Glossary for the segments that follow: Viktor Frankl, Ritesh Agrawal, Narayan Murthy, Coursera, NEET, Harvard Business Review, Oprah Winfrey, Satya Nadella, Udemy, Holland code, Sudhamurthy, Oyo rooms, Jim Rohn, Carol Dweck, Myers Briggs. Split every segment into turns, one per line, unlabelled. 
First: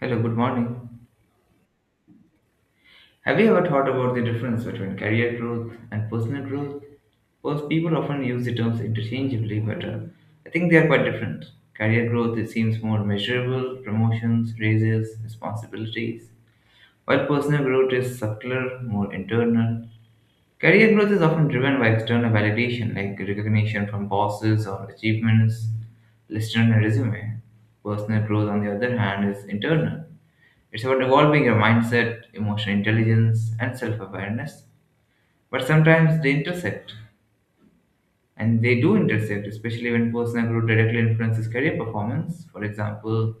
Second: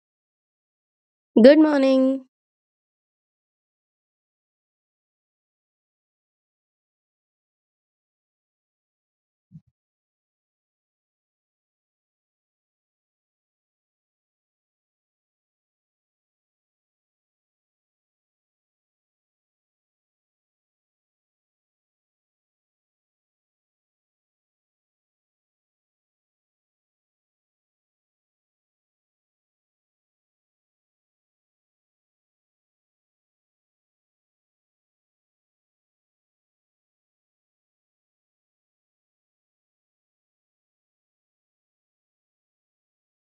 Hello, good morning.
Good morning.
Have you ever thought about the difference between career growth and personal growth? Both people often use the terms interchangeably, but I think they are quite different. Career growth it seems more measurable, promotions, raises, responsibilities, while personal growth is subtler, more internal. Career growth is often driven by external validation like recognition from bosses or achievements listed on a resume. Personal growth, on the other hand, is internal. It's about evolving your mindset, emotional intelligence, and self awareness. But sometimes they intersect, and they do intersect, especially when personal growth directly influences career performance. For example,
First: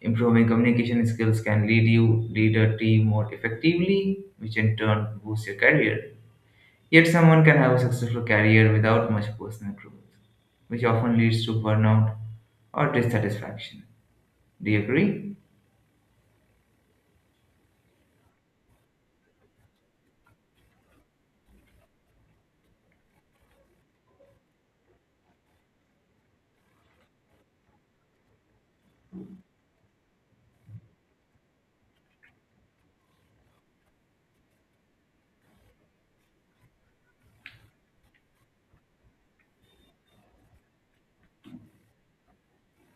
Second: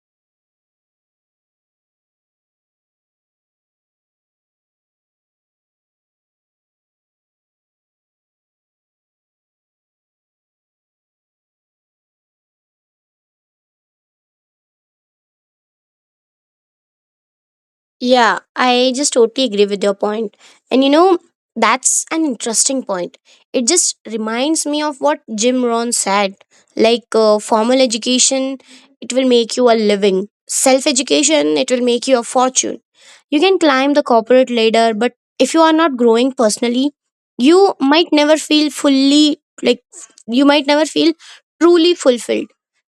improving communication skills can lead you lead a team more effectively, which in turn boosts your career. Yet, someone can have a successful career without much personal growth, which often leads to burnout or dissatisfaction. Do you agree?
Yeah, I just totally agree with your point. And you know, that's an interesting point. It just reminds me of what Jim Rohn said like, formal education, it will make you a living, self education, it will make you a fortune. You can climb the corporate ladder, but if you are not growing personally, you might never feel fully, like, you might never feel truly fulfilled.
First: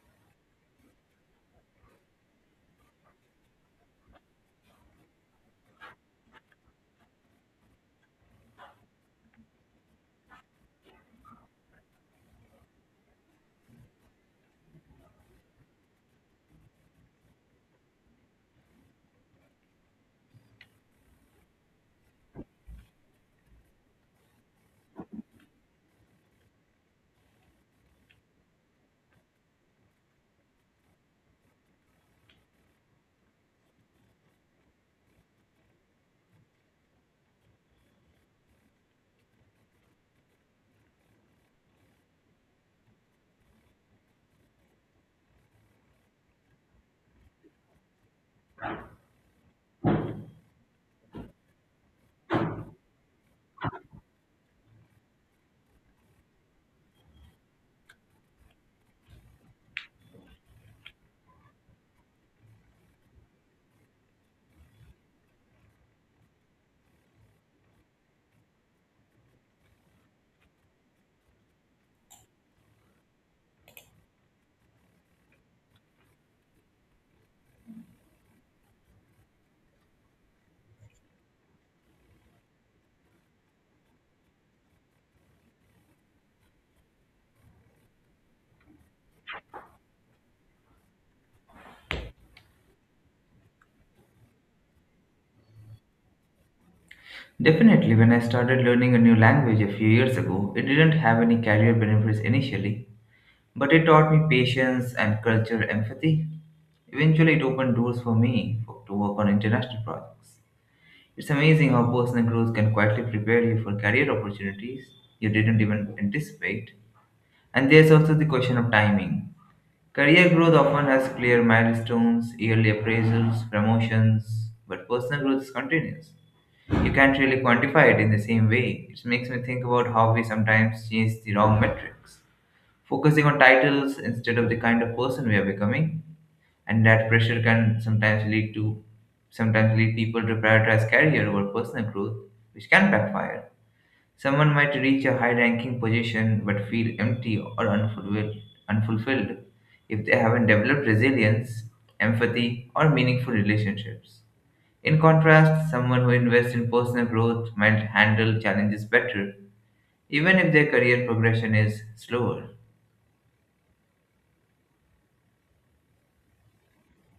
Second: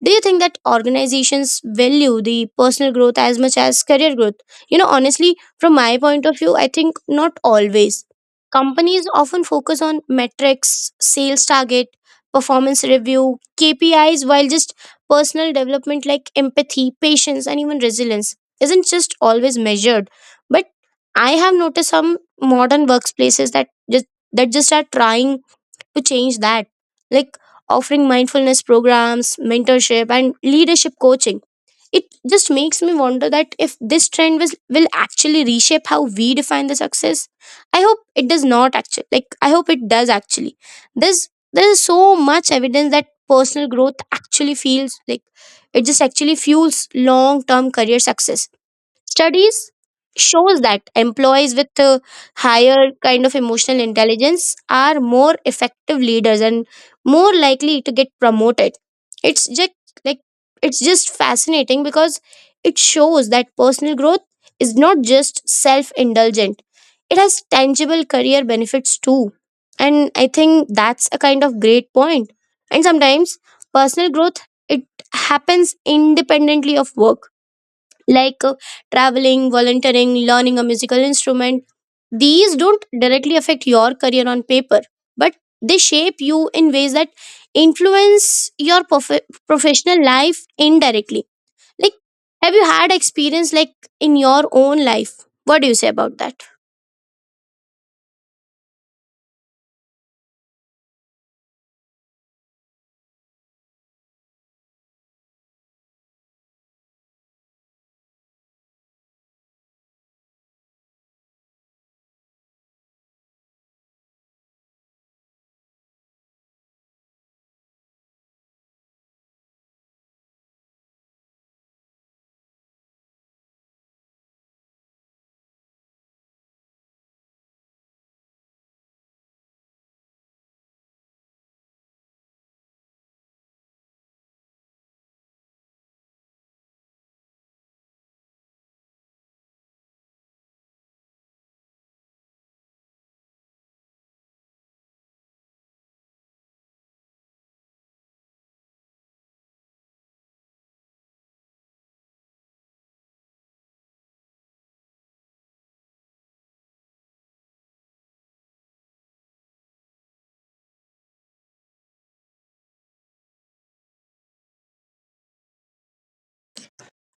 Do you think that organizations value the personal growth as much as career growth? You know, honestly, from my point of view, I think not always. Companies often focus on metrics, sales target, performance review, KPIs, while just personal development like empathy, patience, and even resilience isn't just always measured. But I have noticed some modern workplaces that just are trying to change that, like offering mindfulness programs, mentorship, and leadership coaching, it just makes me wonder that if this trend was, will actually reshape how we define the success. I hope it does not actually, like, I hope it does actually. There's so much evidence that personal growth actually feels like it just actually fuels long term career success. Studies shows that employees with a higher kind of emotional intelligence are more effective leaders and more likely to get promoted. It's just like it's just fascinating because it shows that personal growth is not just self-indulgent. It has tangible career benefits too. And I think that's a kind of great point. And sometimes personal growth it happens independently of work like traveling, volunteering, learning a musical instrument. These don't directly affect your career on paper, but they shape you in ways that influence your professional life indirectly. Like, have you had experience like in your own life? What do you say about that?
Definitely, when I started learning a new language a few years ago, it didn't have any career benefits initially, but it taught me patience and cultural empathy. Eventually, it opened doors for me for, to work on international projects. It's amazing how personal growth can quietly prepare you for career opportunities you didn't even anticipate. And there's also the question of timing. Career growth often has clear milestones, yearly appraisals, promotions, but personal growth is continuous. You can't really quantify it in the same way. It makes me think about how we sometimes chase the wrong metrics, focusing on titles instead of the kind of person we are becoming. And that pressure can sometimes lead to sometimes lead people to prioritize career over personal growth, which can backfire. Someone might reach a high-ranking position but feel empty or unfulfilled, unfulfilled if they haven't developed resilience, empathy, or meaningful relationships. In contrast, someone who invests in personal growth might handle challenges better, even if their career progression is slower.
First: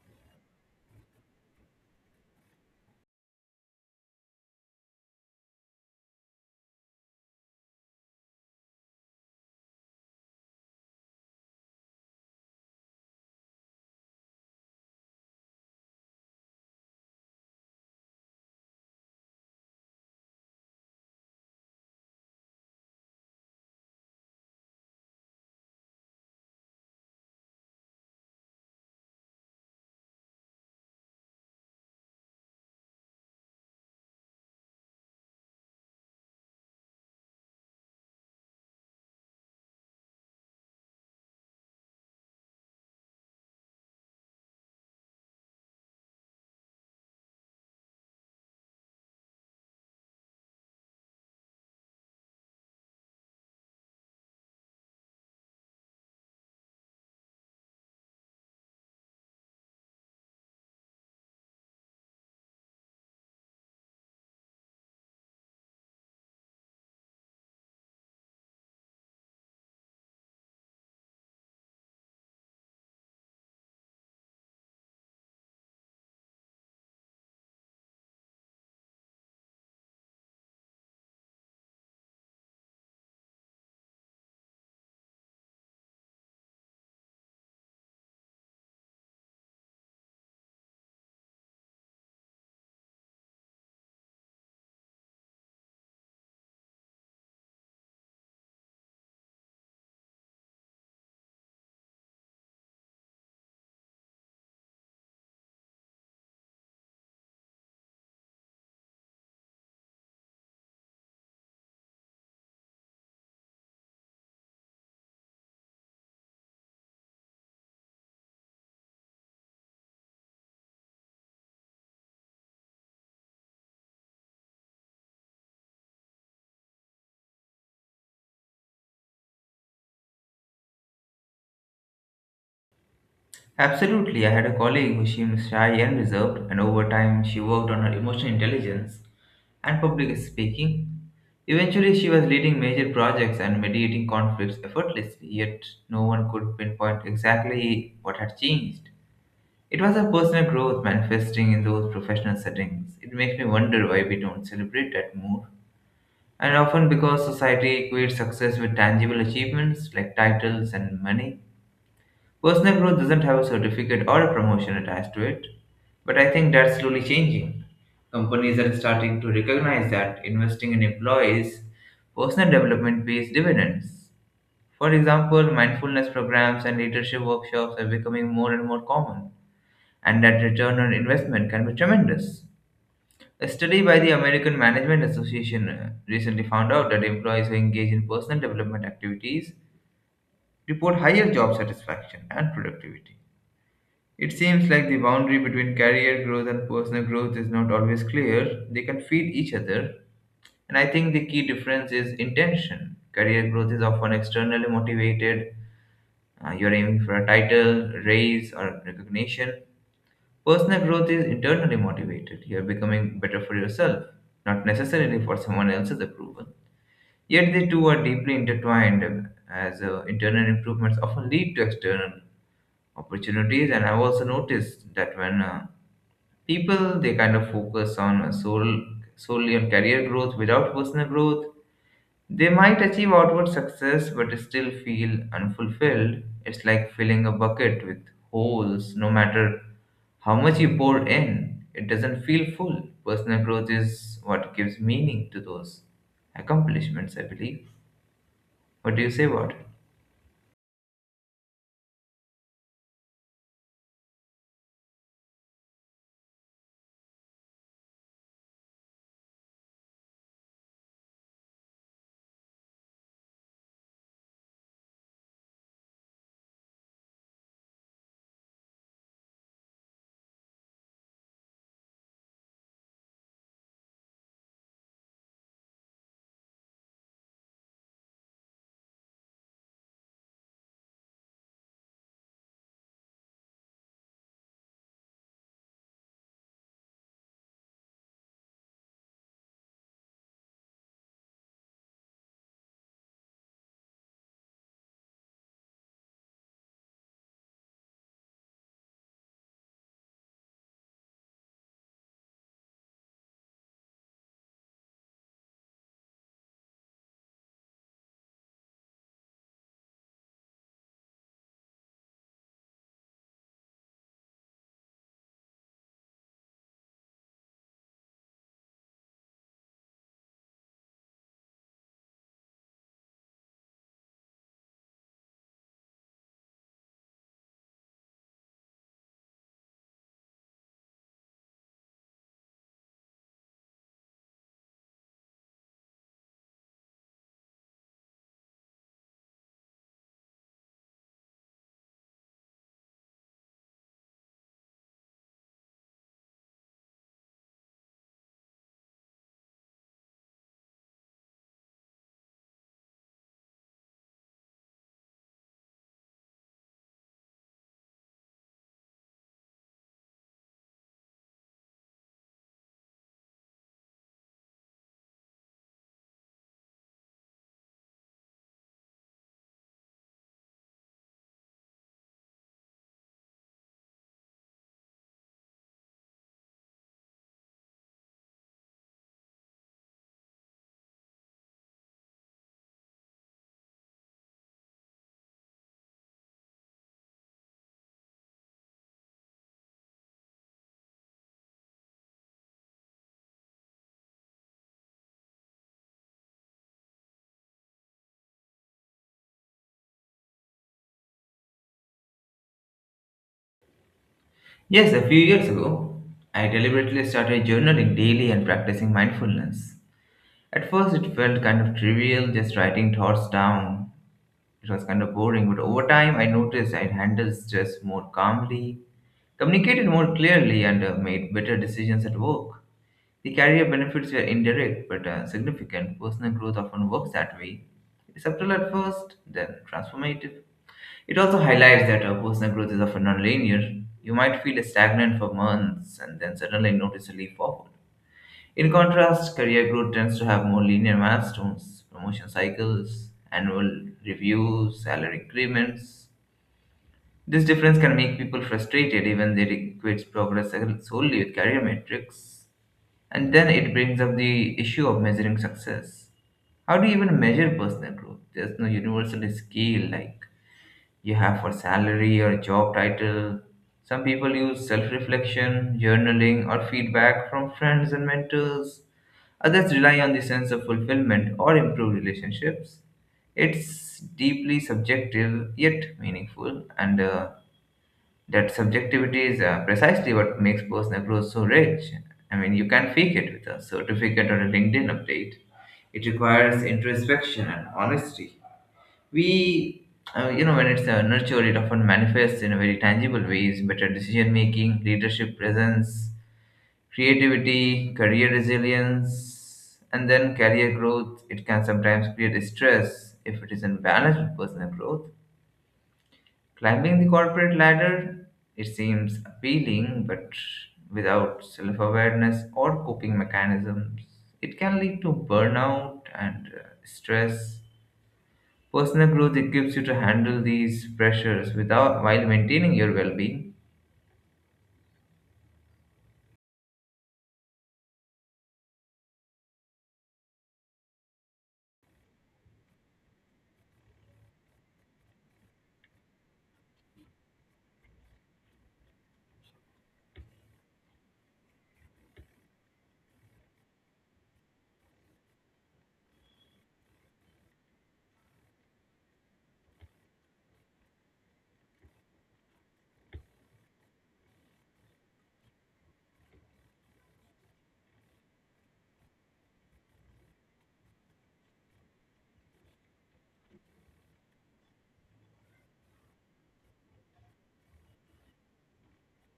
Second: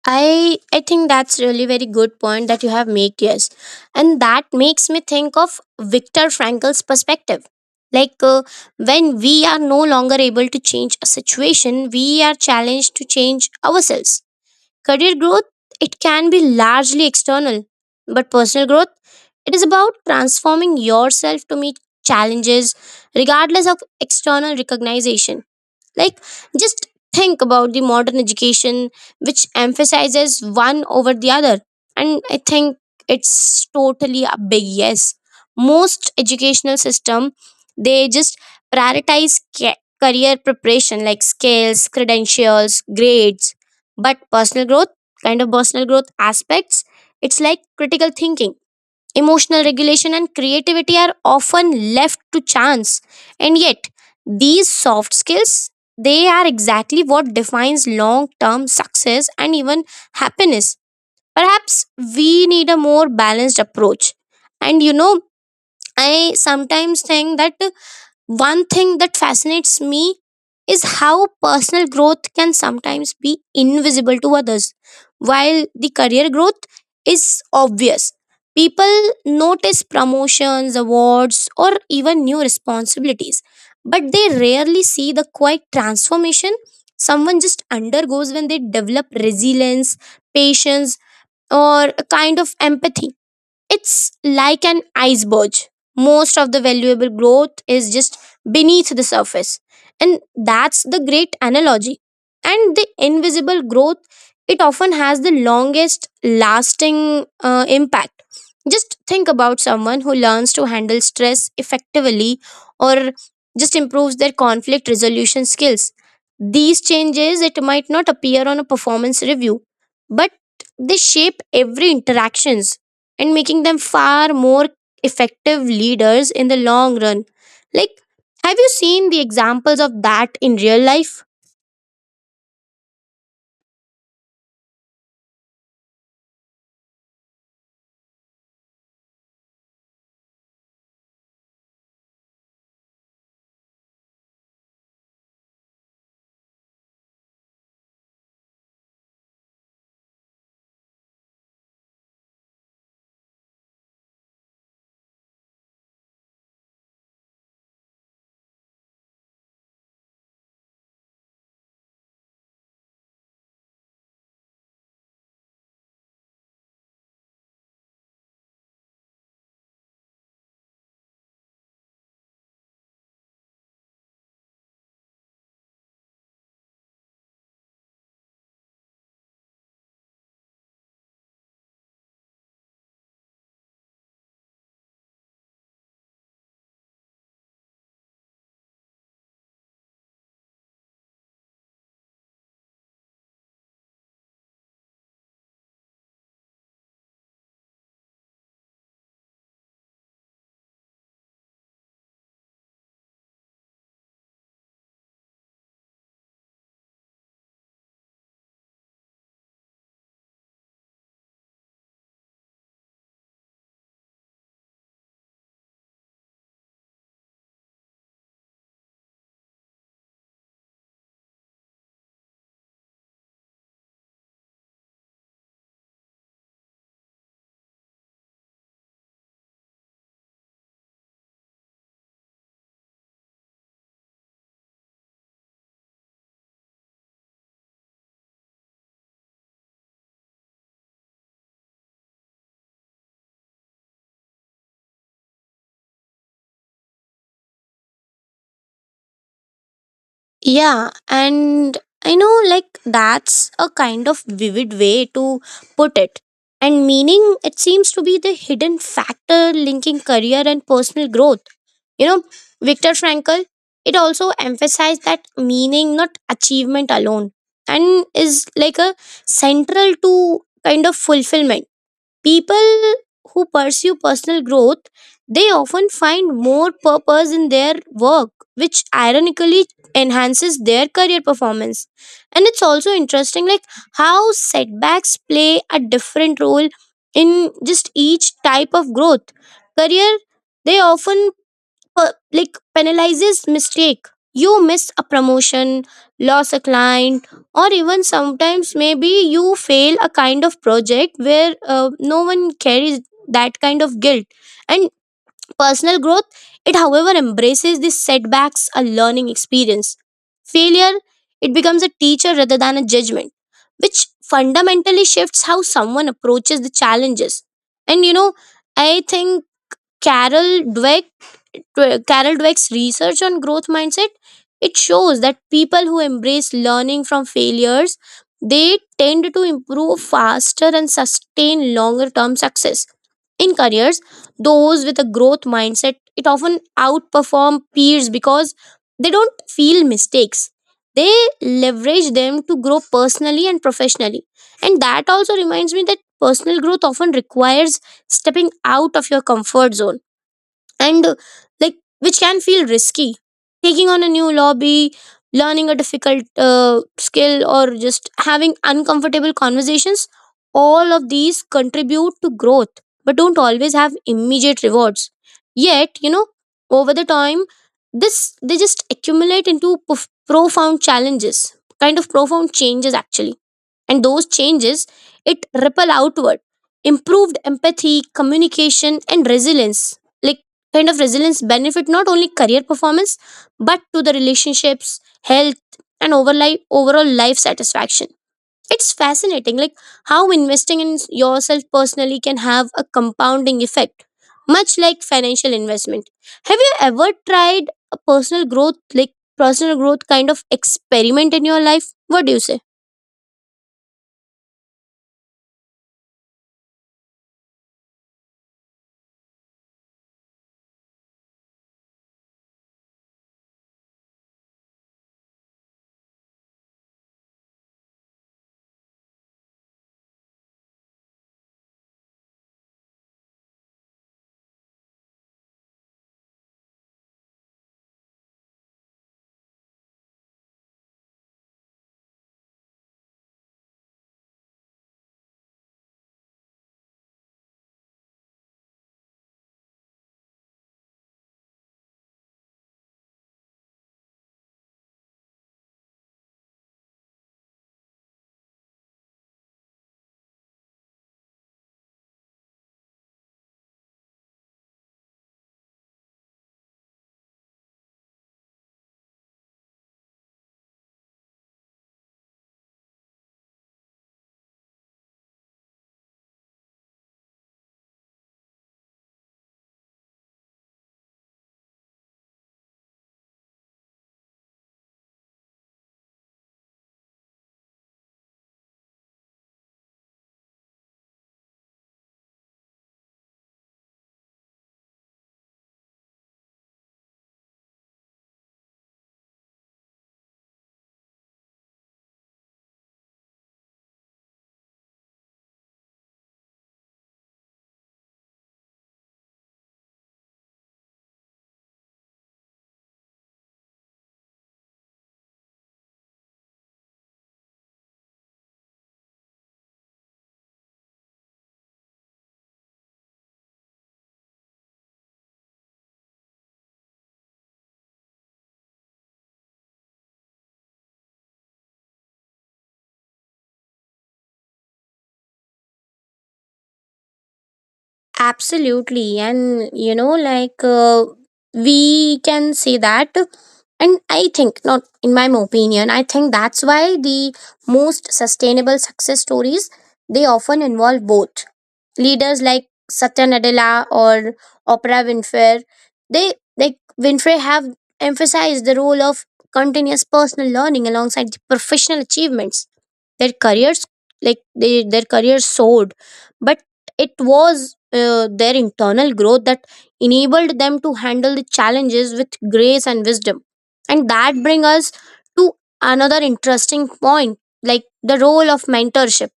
I think that's really very good point that you have made, yes. And that makes me think of Viktor Frankl's perspective like, when we are no longer able to change a situation we are challenged to change ourselves. Career growth it can be largely external, but personal growth it is about transforming yourself to meet challenges regardless of external recognition. Like, just think about the modern education, which emphasizes one over the other. And I think it's totally a big yes. Most educational system, they just prioritize career preparation like skills, credentials, grades, but personal growth, kind of personal growth aspects, it's like critical thinking. Emotional regulation and creativity are often left to chance. And yet, these soft skills they are exactly what defines long-term success and even happiness. Perhaps we need a more balanced approach. And you know, I sometimes think that one thing that fascinates me is how personal growth can sometimes be invisible to others. While the career growth is obvious, people notice promotions, awards, or even new responsibilities, but they rarely see the quiet transformation someone just undergoes when they develop resilience, patience, or a kind of empathy. It's like an iceberg. Most of the valuable growth is just beneath the surface. And that's the great analogy. And the invisible growth, it often has the longest lasting impact. Just think about someone who learns to handle stress effectively or just improves their conflict resolution skills. These changes, it might not appear on a performance review, but they shape every interactions and making them far more effective leaders in the long run. Like, have you seen the examples of that in real life?
Absolutely, I had a colleague who seemed shy and reserved, and over time, she worked on her emotional intelligence and public speaking. Eventually, she was leading major projects and mediating conflicts effortlessly, yet, no one could pinpoint exactly what had changed. It was her personal growth manifesting in those professional settings. It makes me wonder why we don't celebrate that more. And often because society equates success with tangible achievements like titles and money, personal growth doesn't have a certificate or a promotion attached to it. But I think that's slowly changing. Companies are starting to recognize that investing in employees' personal development pays dividends. For example, mindfulness programs and leadership workshops are becoming more and more common, and that return on investment can be tremendous. A study by the American Management Association recently found out that employees who engage in personal development activities report higher job satisfaction and productivity. It seems like the boundary between career growth and personal growth is not always clear. They can feed each other, and I think the key difference is intention. Career growth is often externally motivated, you're aiming for a title, raise, or recognition. Personal growth is internally motivated. You're becoming better for yourself, not necessarily for someone else's approval. Yet the two are deeply intertwined, as internal improvements often lead to external opportunities. And I've also noticed that when people they kind of focus on solely on career growth without personal growth, they might achieve outward success but still feel unfulfilled. It's like filling a bucket with holes, no matter how much you pour in, it doesn't feel full. Personal growth is what gives meaning to those accomplishments, I believe. What do you say about it?
Yeah, and I know like that's a kind of vivid way to put it. And meaning, it seems to be the hidden factor linking career and personal growth. You know, Viktor Frankl, it also emphasized that meaning, not achievement alone, and is like a central to kind of fulfillment. People who pursue personal growth, they often find more purpose in their work, which ironically enhances their career performance. And it's also interesting like how setbacks play a different role in just each type of growth. Career they often, uh, like penalizes mistake, you miss a promotion, loss a client, or even sometimes maybe you fail a kind of project where no one carries that kind of guilt. And personal growth it however embraces these setbacks a learning experience. Failure it becomes a teacher rather than a judgment, which fundamentally shifts how someone approaches the challenges. And you know, I think carol dweck Carol Dweck's research on growth mindset, it shows that people who embrace learning from failures, they tend to improve faster and sustain longer term success. In careers, those with a growth mindset, it often outperform peers because they don't feel mistakes. They leverage them to grow personally and professionally. And that also reminds me that personal growth often requires stepping out of your comfort zone and like which can feel risky, taking on a new lobby, learning a difficult skill, or just having uncomfortable conversations. All of these contribute to growth but don't always have immediate rewards. Yet you know, over the time this they just accumulate into profound challenges, kind of profound changes actually. And those changes it ripple outward, improved empathy, communication and resilience, like kind of resilience benefit not only career performance but to the relationships, health, and overli overall life satisfaction. It's fascinating like how investing in yourself personally can have a compounding effect, much like financial investment. Have you ever tried a personal growth like personal growth kind of experiment in your life? What do you say?
Yes, a few years ago, I deliberately started journaling daily and practicing mindfulness. At first, it felt kind of trivial, just writing thoughts down. It was kind of boring, but over time I noticed I handled stress more calmly, communicated more clearly, and made better decisions at work. The career benefits were indirect but significant. Personal growth often works that way. Subtle at first, then transformative. It also highlights that personal growth is often nonlinear. You might feel stagnant for months and then suddenly notice a leap forward. In contrast, career growth tends to have more linear milestones, promotion cycles, annual reviews, salary increments. This difference can make people frustrated even they equate progress solely with career metrics. And then it brings up the issue of measuring success. How do you even measure personal growth? There's no universal scale like you have for salary or job title. Some people use self reflection, journaling, or feedback from friends and mentors. Others rely on the sense of fulfillment or improved relationships. It's deeply subjective yet meaningful, and that subjectivity is precisely what makes personal growth so rich. I mean, you can fake it with a certificate or a LinkedIn update. It requires introspection and honesty. We, when it's nurtured, it often manifests in very tangible ways, better decision making, leadership presence, creativity, career resilience, and then career growth. It can sometimes create stress if it isn't balanced with personal growth. Climbing the corporate ladder, it seems appealing, but without self awareness or coping mechanisms, it can lead to burnout and stress. Personal growth equips you to handle these pressures without while maintaining your well being.
Absolutely. And, you know, like we can say that. And I think, not in my opinion, I think that's why the most sustainable success stories they often involve both leaders like Satya Nadella or Oprah Winfrey, they like Winfrey have emphasized the role of continuous personal learning alongside the professional achievements. Their careers, like they, their careers soared, but it was their internal growth that enabled them to handle the challenges with grace and wisdom. And that brings us to another interesting point, like the role of mentorship.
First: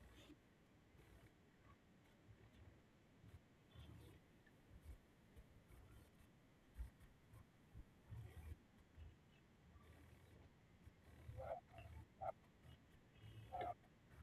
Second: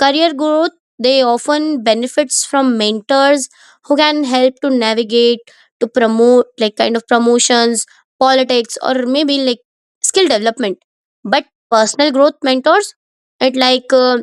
Career growth, they often benefits from mentors who can help to navigate, to promote like kind of promotions, politics, or maybe like skill development. But personal growth mentors, it like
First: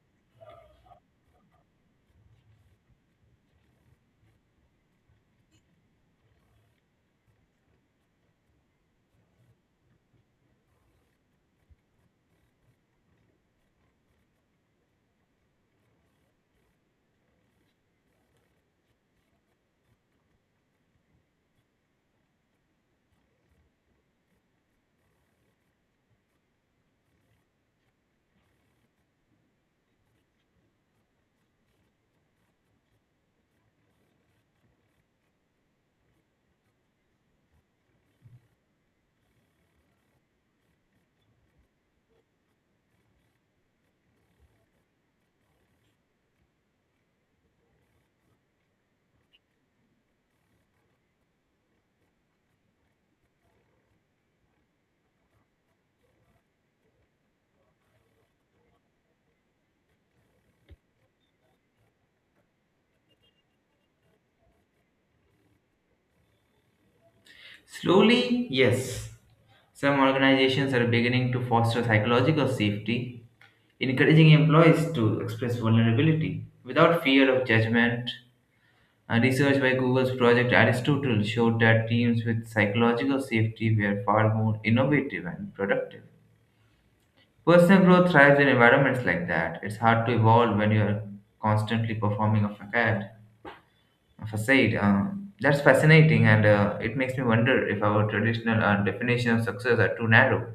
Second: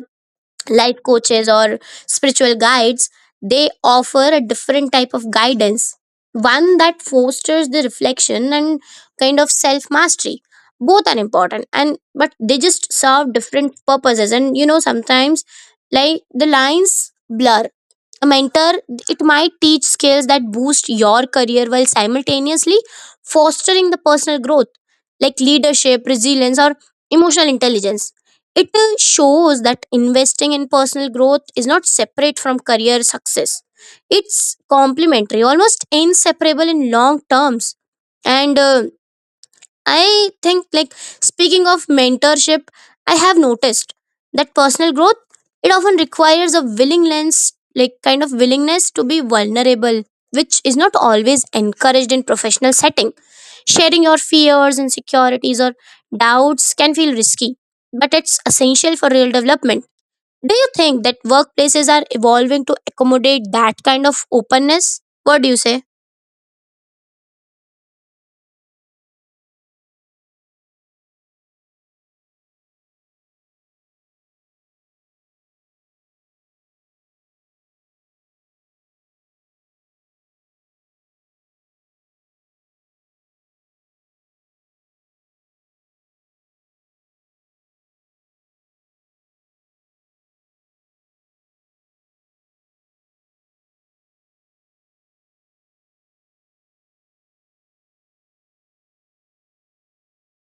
life coaches or spiritual guides, they offer a different type of guidance, one that fosters the reflection and kind of self mastery. Both are important and but they just serve different purposes. And you know sometimes like the lines blur. A mentor, it might teach skills that boost your career while simultaneously fostering the personal growth, like leadership, resilience, or emotional intelligence. It shows that investing in personal growth is not separate from career success. It's complementary, almost inseparable in long terms. And I think like speaking of mentorship, I have noticed that personal growth it often requires a willingness like kind of willingness to be vulnerable, which is not always encouraged in professional setting. Sharing your fears, insecurities or doubts can feel risky, but it's essential for real development. Do you think that workplaces are evolving to accommodate that kind of openness? What do you say?
Slowly, yes. Some organizations are beginning to foster psychological safety, encouraging employees to express vulnerability without fear of judgment. A research by Google's Project Aristotle showed that teams with psychological safety were far more innovative and productive. Personal growth thrives in environments like that. It's hard to evolve when you're constantly performing a facade. That's fascinating, and it makes me wonder if our traditional definition of success are too narrow.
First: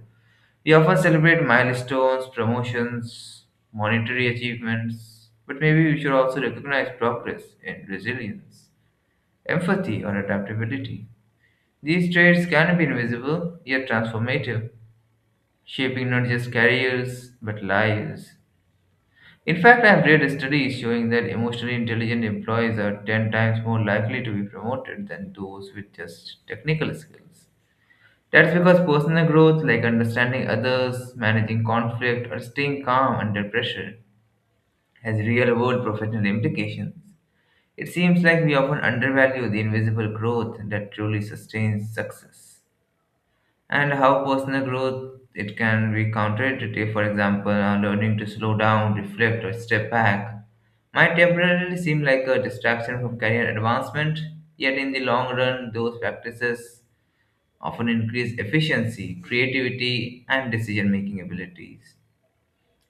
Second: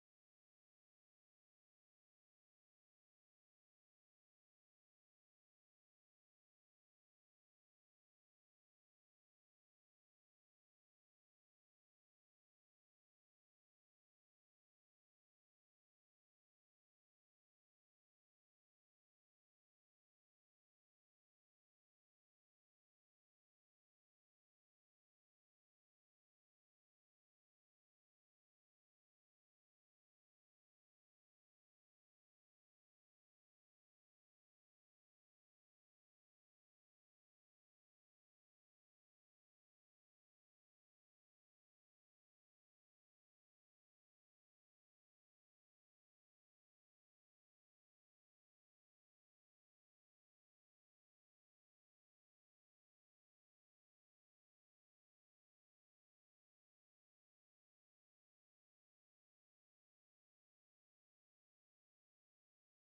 We often celebrate milestones, promotions, monetary achievements, but maybe we should also recognize progress in resilience, empathy, or adaptability. These traits can be invisible yet transformative, shaping not just careers but lives. In fact, I have read a study showing that emotionally intelligent employees are 10 times more likely to be promoted than those with just technical skills. That's because personal growth, like understanding others, managing conflict, or staying calm under pressure, has real world professional implications. It seems like we often undervalue the invisible growth that truly sustains success and how personal growth it can be counterintuitive. For example, learning to slow down, reflect, or step back might temporarily seem like a distraction from career advancement, yet in the long run, those practices often increase efficiency, creativity, and decision making abilities.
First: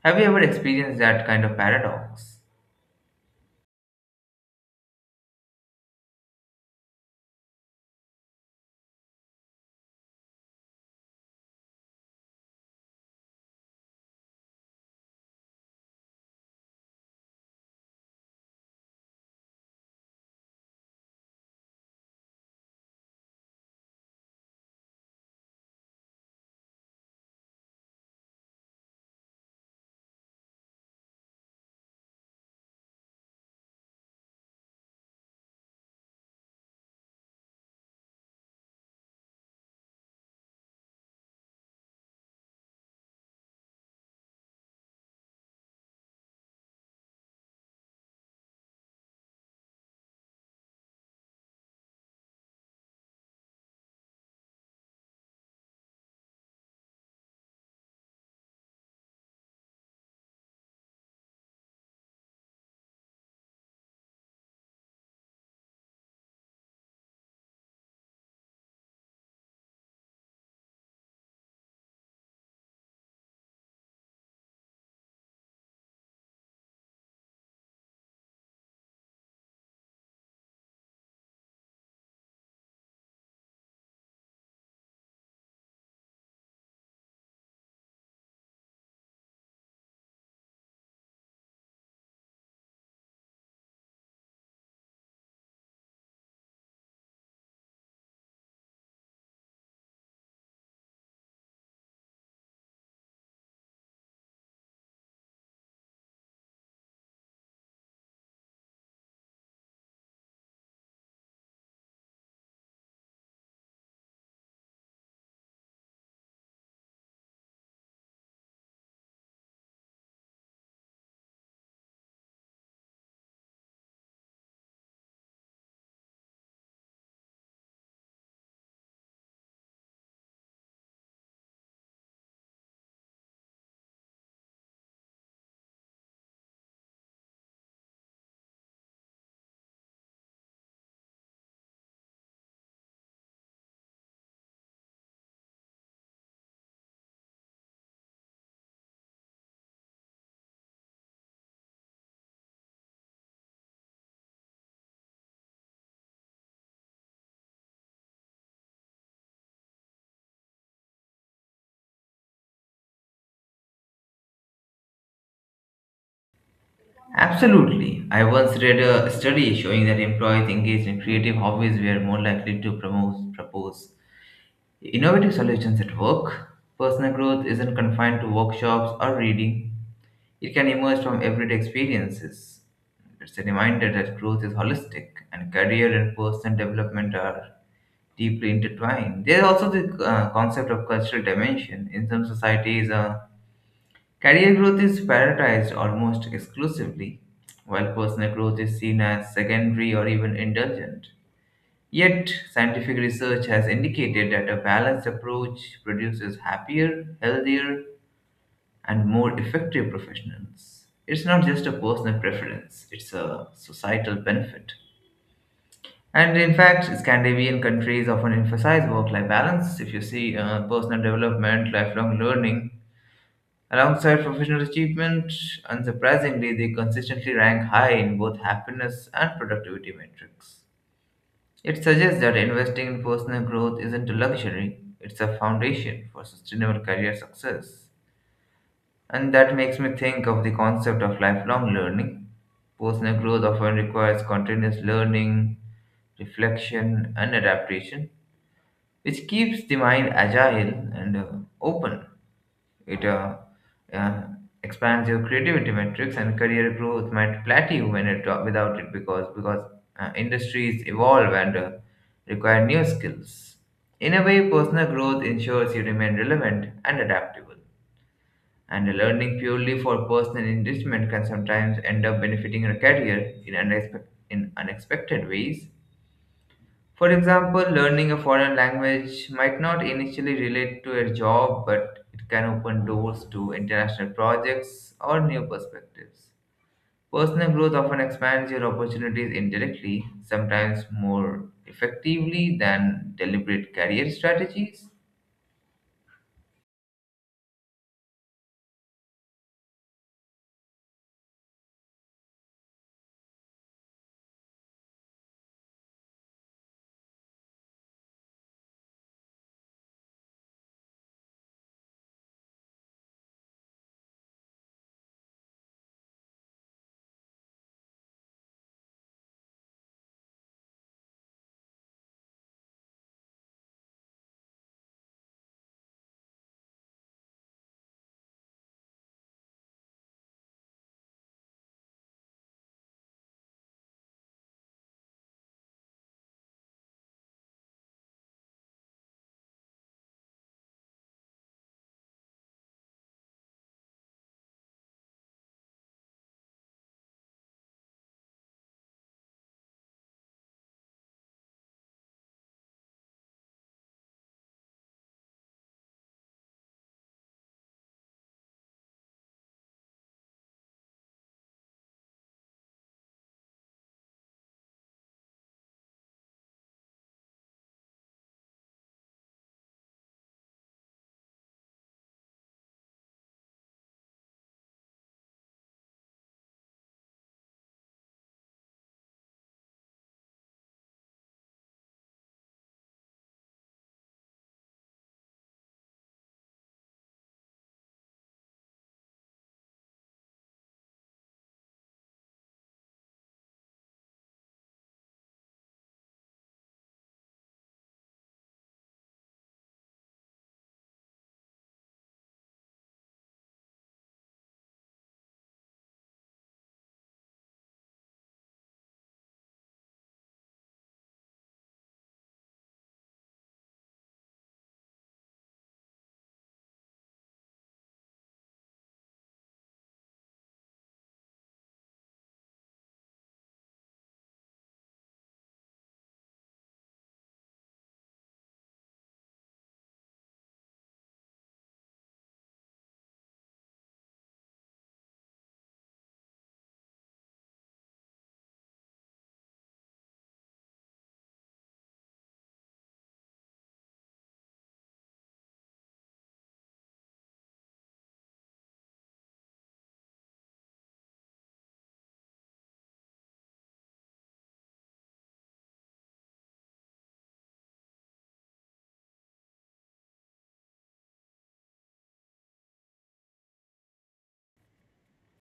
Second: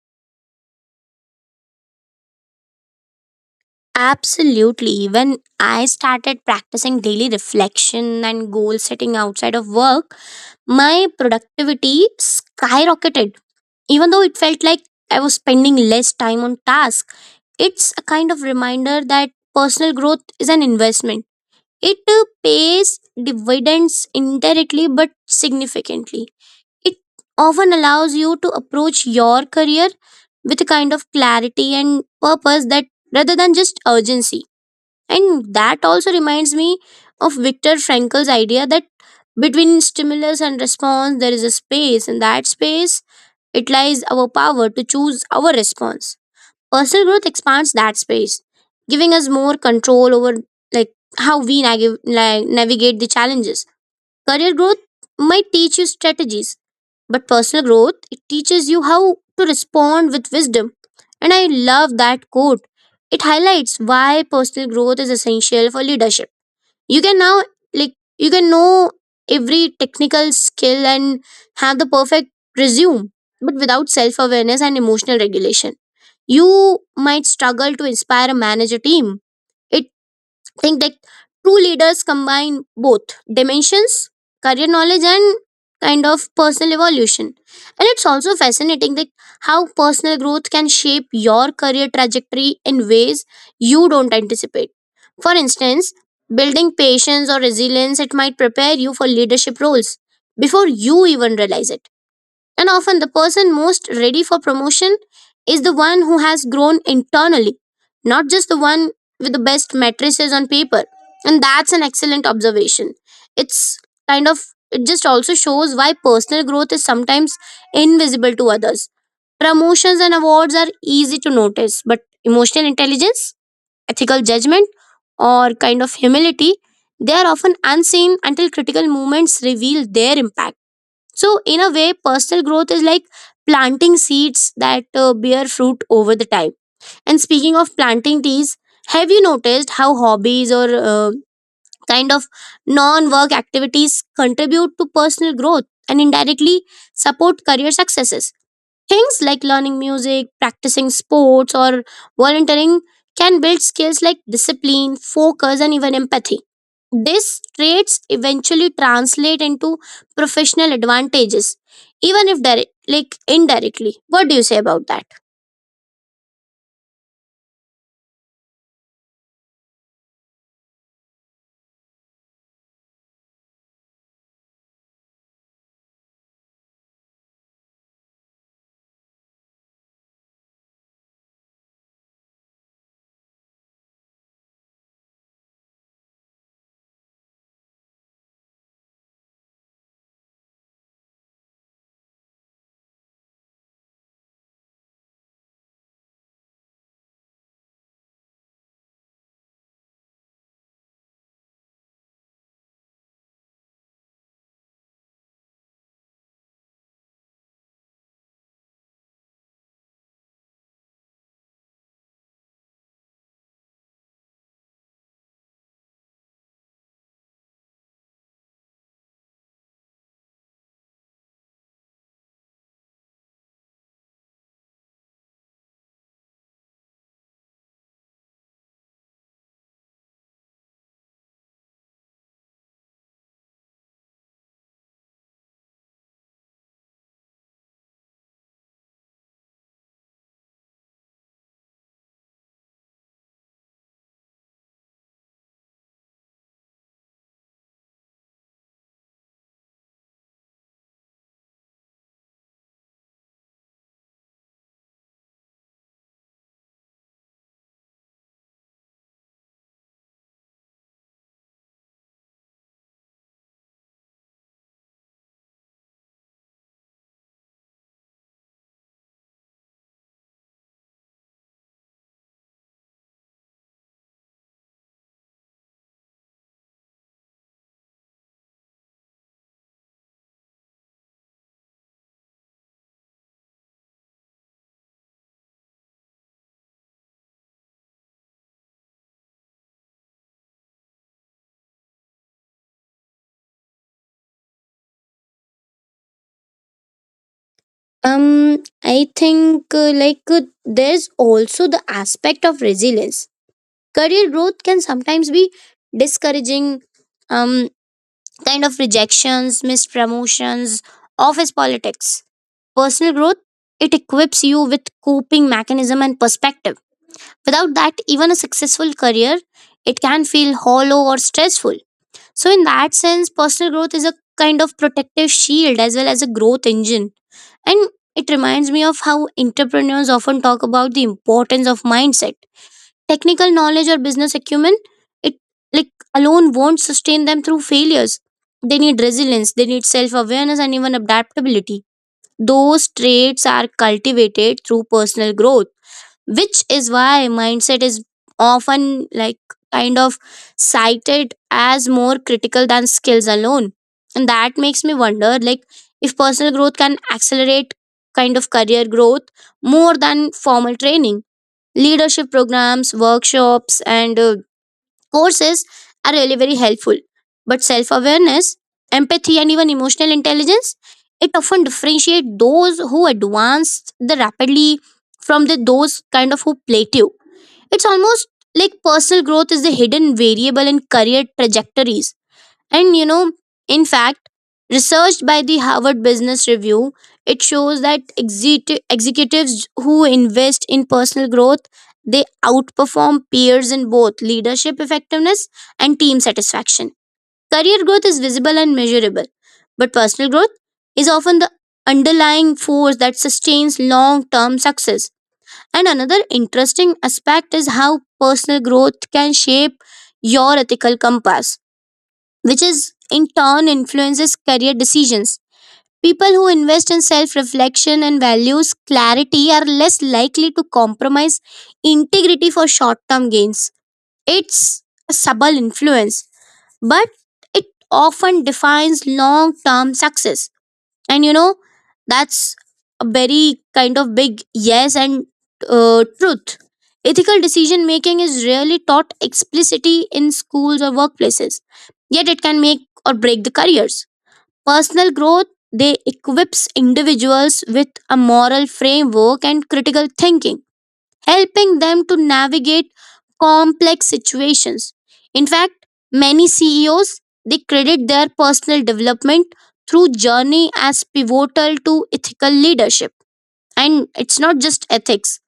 Have you ever experienced that kind of paradox?
Absolutely. When I started practicing daily reflection and goal setting outside of work, my productivity skyrocketed. Even though it felt like I was spending less time on tasks, it's a kind of reminder that personal growth is an investment. It pays dividends indirectly but significantly. It often allows you to approach your career with a kind of clarity and purpose that, rather than just urgency. And that also reminds me of Viktor Frankl's idea that between stimulus and response, there is a space. In that space, it lies our power to choose our response. Personal growth expands that space, giving us more control over like how we like, navigate the challenges. Career growth might teach you strategies, but personal growth it teaches you how to respond with wisdom. And I love that quote. It highlights why personal growth is essential for leadership. You can now like you can know every technical skill and have the perfect resume, but without self-awareness and emotional regulation, you might struggle to inspire a manager team. Think that true leaders combine both dimensions, career knowledge and kind of personal evolution. And it's also fascinating that how personal growth can shape your career trajectory in ways you don't anticipate. For instance, building patience or resilience it might prepare you for leadership roles before you even realize it. And often, the person most ready for promotion is the one who has grown internally, not just the one with the best matrices on paper. And that's an excellent observation. It's kind of, it just also shows why personal growth is sometimes invisible to others. Promotions and awards are easy to notice, but emotional intelligence, ethical judgment, or kind of humility, they are often unseen until critical moments reveal their impact. So, in a way, personal growth is like planting seeds that bear fruit over the time. And speaking of planting trees, have you noticed how hobbies or kind of non work activities contribute to personal growth and indirectly support career successes? Things like learning music, practicing sports, or volunteering can build skills like discipline, focus, and even empathy. These traits eventually translate into professional advantages, even if direct, like indirectly. What do you say about that?
Absolutely. I once read a study showing that employees engaged in creative hobbies were more likely to promote, propose innovative solutions at work. Personal growth isn't confined to workshops or reading, it can emerge from everyday experiences. It's a reminder that growth is holistic and career and personal development are deeply intertwined. There's also the concept of cultural dimension. In some societies, career growth is prioritized almost exclusively, while personal growth is seen as secondary or even indulgent. Yet, scientific research has indicated that a balanced approach produces happier, healthier, and more effective professionals. It's not just a personal preference, it's a societal benefit. And in fact, Scandinavian countries often emphasize work life balance. If you see personal development, lifelong learning, alongside professional achievement, unsurprisingly, they consistently rank high in both happiness and productivity metrics. It suggests that investing in personal growth isn't a luxury, it's a foundation for sustainable career success. And that makes me think of the concept of lifelong learning. Personal growth often requires continuous learning, reflection, and adaptation, which keeps the mind agile and open. It uh, expands your creativity metrics and career growth might plateau when it without it because industries evolve and require new skills. In a way, personal growth ensures you remain relevant and adaptable. And learning purely for personal enrichment can sometimes end up benefiting your career in, in unexpected ways. For example, learning a foreign language might not initially relate to a job, but it can open doors to international projects or new perspectives. Personal growth often expands your opportunities indirectly, sometimes more effectively than deliberate career strategies.
I think there's also the aspect of resilience. Career growth can sometimes be discouraging, um, kind of rejections, missed promotions, office politics. Personal growth, it equips you with coping mechanism and perspective. Without that, even a successful career, it can feel hollow or stressful. So in that sense, personal growth is a kind of protective shield as well as a growth engine. And it reminds me of how entrepreneurs often talk about the importance of mindset. Technical knowledge or business acumen, it like alone won't sustain them through failures. They need resilience, they need self awareness, and even adaptability. Those traits are cultivated through personal growth, which is why mindset is often like kind of cited as more critical than skills alone. And that makes me wonder like if personal growth can accelerate kind of career growth more than formal training. Leadership programs, workshops, and courses are really very helpful, but self awareness, empathy, and even emotional intelligence it often differentiate those who advance the rapidly from the those kind of who plateau. It's almost like personal growth is the hidden variable in career trajectories, and you know, in fact, researched by the Harvard Business Review, it shows that executives who invest in personal growth, they outperform peers in both leadership effectiveness and team satisfaction. Career growth is visible and measurable, but personal growth is often the underlying force that sustains long-term success. And another interesting aspect is how personal growth can shape your ethical compass, which is in turn influences career decisions. People who invest in self reflection and values clarity are less likely to compromise integrity for short term gains. It's a subtle influence, but it often defines long term success. And you know, that's a very kind of big yes, and truth. Ethical decision making is rarely taught explicitly in schools or workplaces, yet it can make or break the careers. Personal growth, they equips individuals with a moral framework and critical thinking, helping them to navigate complex situations. In fact, many CEOs, they credit their personal development through journey as pivotal to ethical leadership. And it's not just ethics.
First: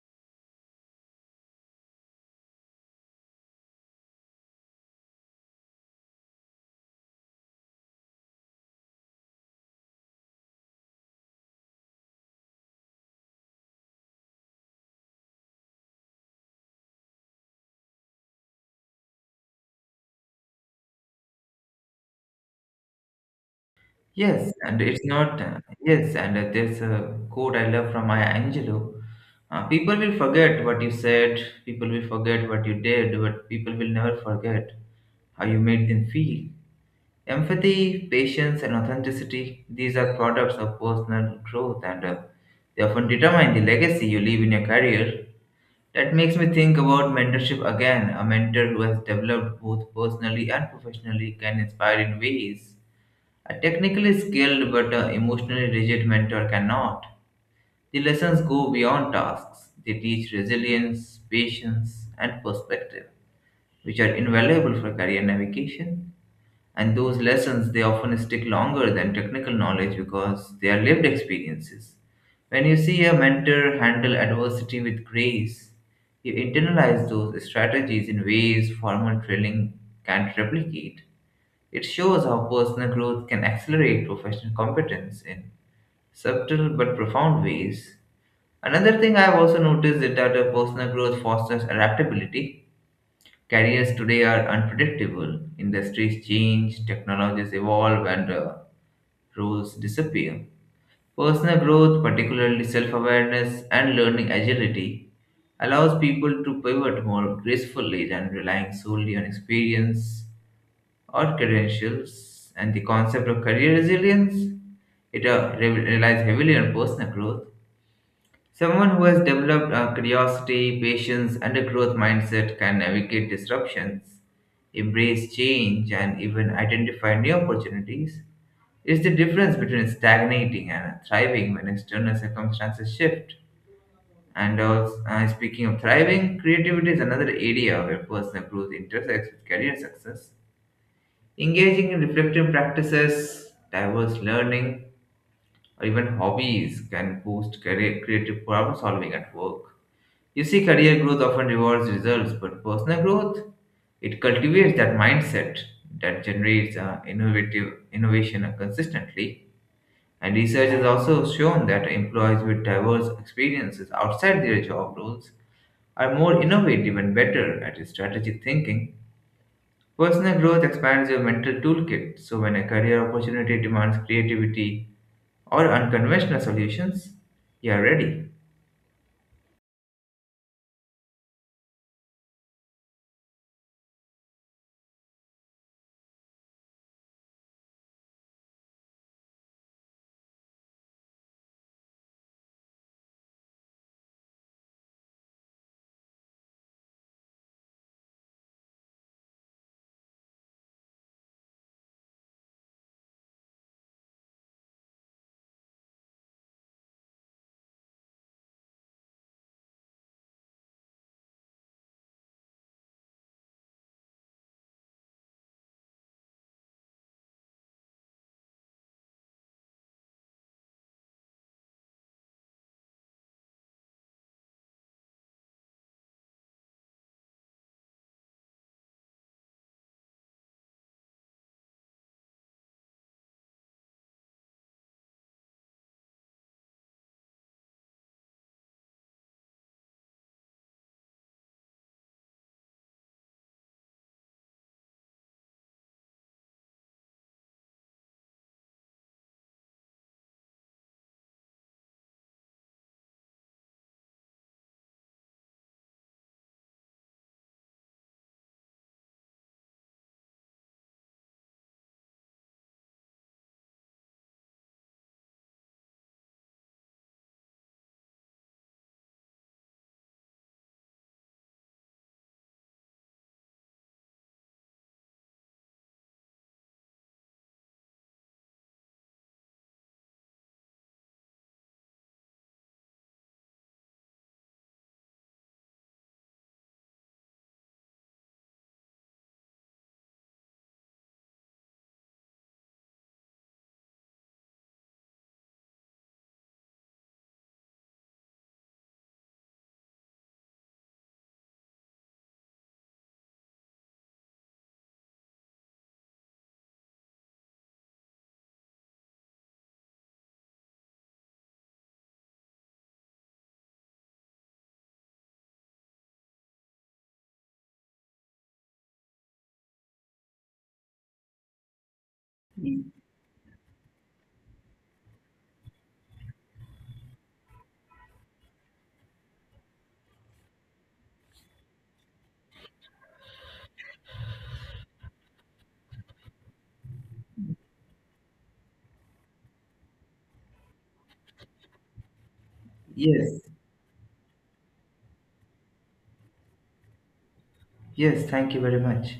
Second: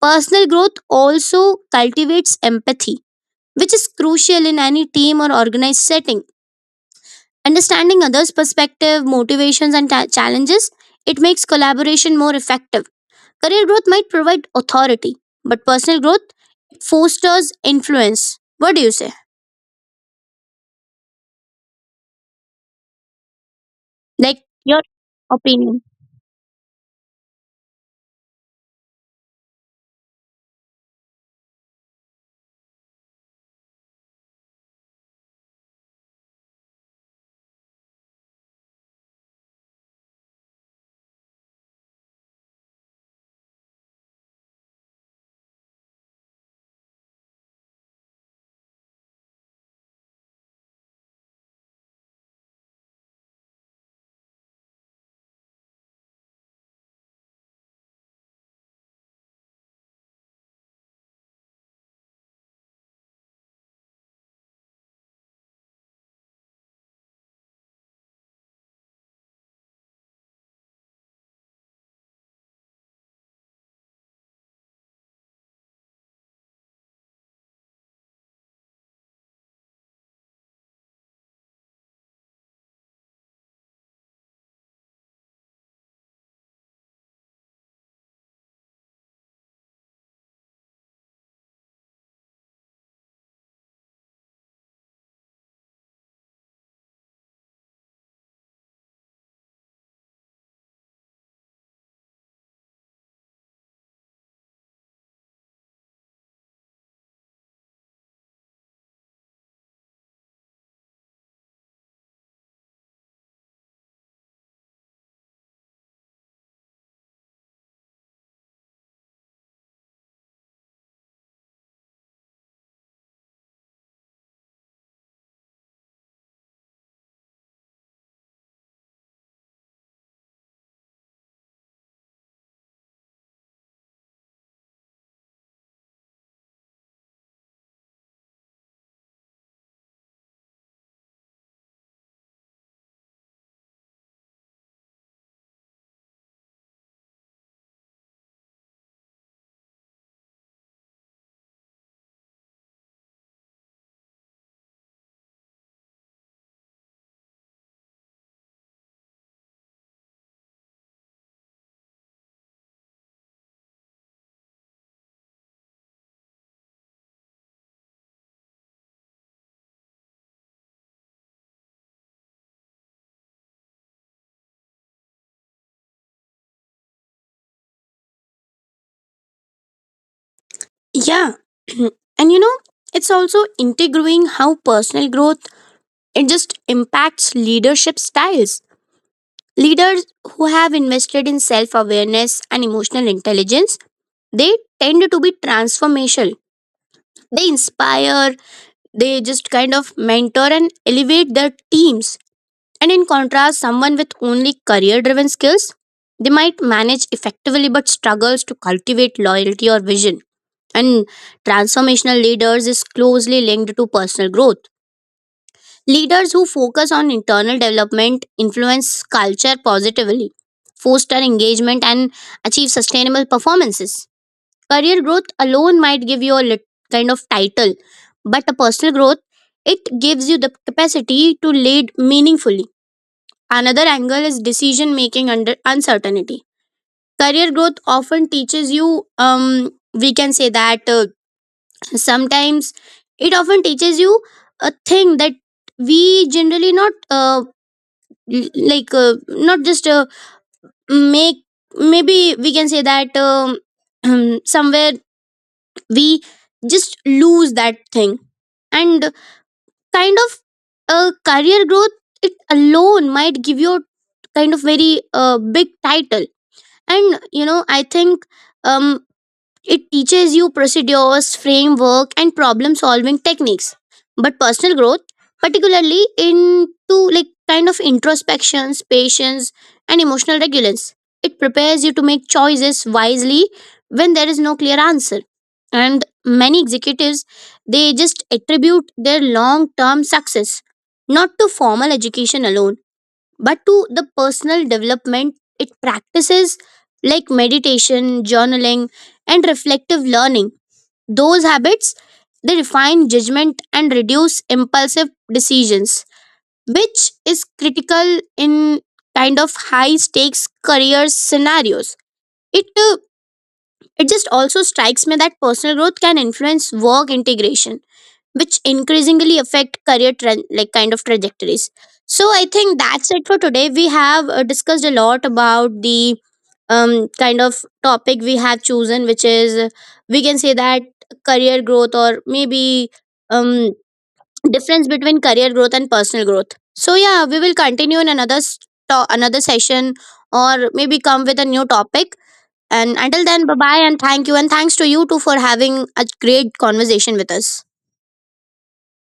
Personal growth also cultivates empathy, which is crucial in any team or organized setting. Understanding others' perspective, motivations, and challenges, it makes collaboration more effective. Career growth might provide authority, but personal growth fosters influence. What do you say? Like
Yes, and
your
it's not,
opinion.
Yes, and there's a quote I love from Maya Angelou. People will forget what you said, people will forget what you did, but people will never forget how you made them feel. Empathy, patience, and authenticity, these are products of personal growth, and they often determine the legacy you leave in your career. That makes me think about mentorship again. A mentor who has developed both personally and professionally can inspire in ways a technically skilled but emotionally rigid mentor cannot. The lessons go beyond tasks. They teach resilience, patience, and perspective, which are invaluable for career navigation. And those lessons they often stick longer than technical knowledge because they are lived experiences. When you see a mentor handle adversity with grace, you internalize those strategies in ways formal training can't replicate. It shows how personal growth can accelerate professional competence in subtle but profound ways. Another thing I've also noticed is that a personal growth fosters adaptability. Careers today are unpredictable, industries change, technologies evolve, and roles disappear. Personal growth, particularly self awareness and learning agility, allows people to pivot more gracefully than relying solely on experience or credentials and the concept of career resilience. It relies heavily on personal growth. Someone who has developed a curiosity, patience, and a growth mindset can navigate disruptions, embrace change, and even identify new opportunities. It's the difference between stagnating and thriving when external circumstances shift. And also, speaking of thriving, creativity is another area where personal growth intersects with career success. Engaging in reflective practices, diverse learning, or even hobbies can boost career, creative problem solving at work. You see, career growth often rewards results, but personal growth it cultivates that mindset that generates innovative innovation consistently. And research has also shown that employees with diverse experiences outside their job roles are more innovative and better at strategic thinking. Personal growth expands your mental toolkit, so when a career opportunity demands creativity or unconventional solutions, you are ready.
Yeah. And you know, it's also integrating how personal growth it just impacts leadership styles. Leaders who have invested in self-awareness and emotional intelligence, they tend to be transformational. They inspire, they just kind of mentor and elevate their teams. And in contrast, someone with only career driven skills, they might manage effectively but struggles to cultivate loyalty or vision. And transformational leaders is closely linked to personal growth. Leaders who focus on internal development influence culture positively, foster engagement, and achieve sustainable performances. Career growth alone might give you a kind of title, but a personal growth it gives you the capacity to lead meaningfully. Another angle is decision making under uncertainty. Career growth often teaches you, we can say that sometimes it often teaches you a thing that we generally not not just make, maybe we can say that somewhere we just lose that thing. And kind of a career growth it alone might give you a kind of very big title. And you know, I think um, it teaches you procedures framework and problem solving techniques, but personal growth, particularly into like kind of introspections, patience, and emotional regulance, it prepares you to make choices wisely when there is no clear answer. And many executives, they just attribute their long term success not to formal education alone, but to the personal development it practices like meditation, journaling, and reflective learning. Those habits, they refine judgment and reduce impulsive decisions, which is critical in kind of high stakes career scenarios. it uh, it just also strikes me that personal growth can influence work integration, which increasingly affect career like kind of trajectories. So I think that's it for today. We have discussed a lot about the um, kind of topic we have chosen, which is we can say that career growth, or maybe um, difference between career growth and personal growth. So yeah, we will continue in another another session, or maybe come with a new topic. And until
Yes,
then, bye bye, and thank you, and thanks to you too for having a great conversation with us.
yes, thank you very much.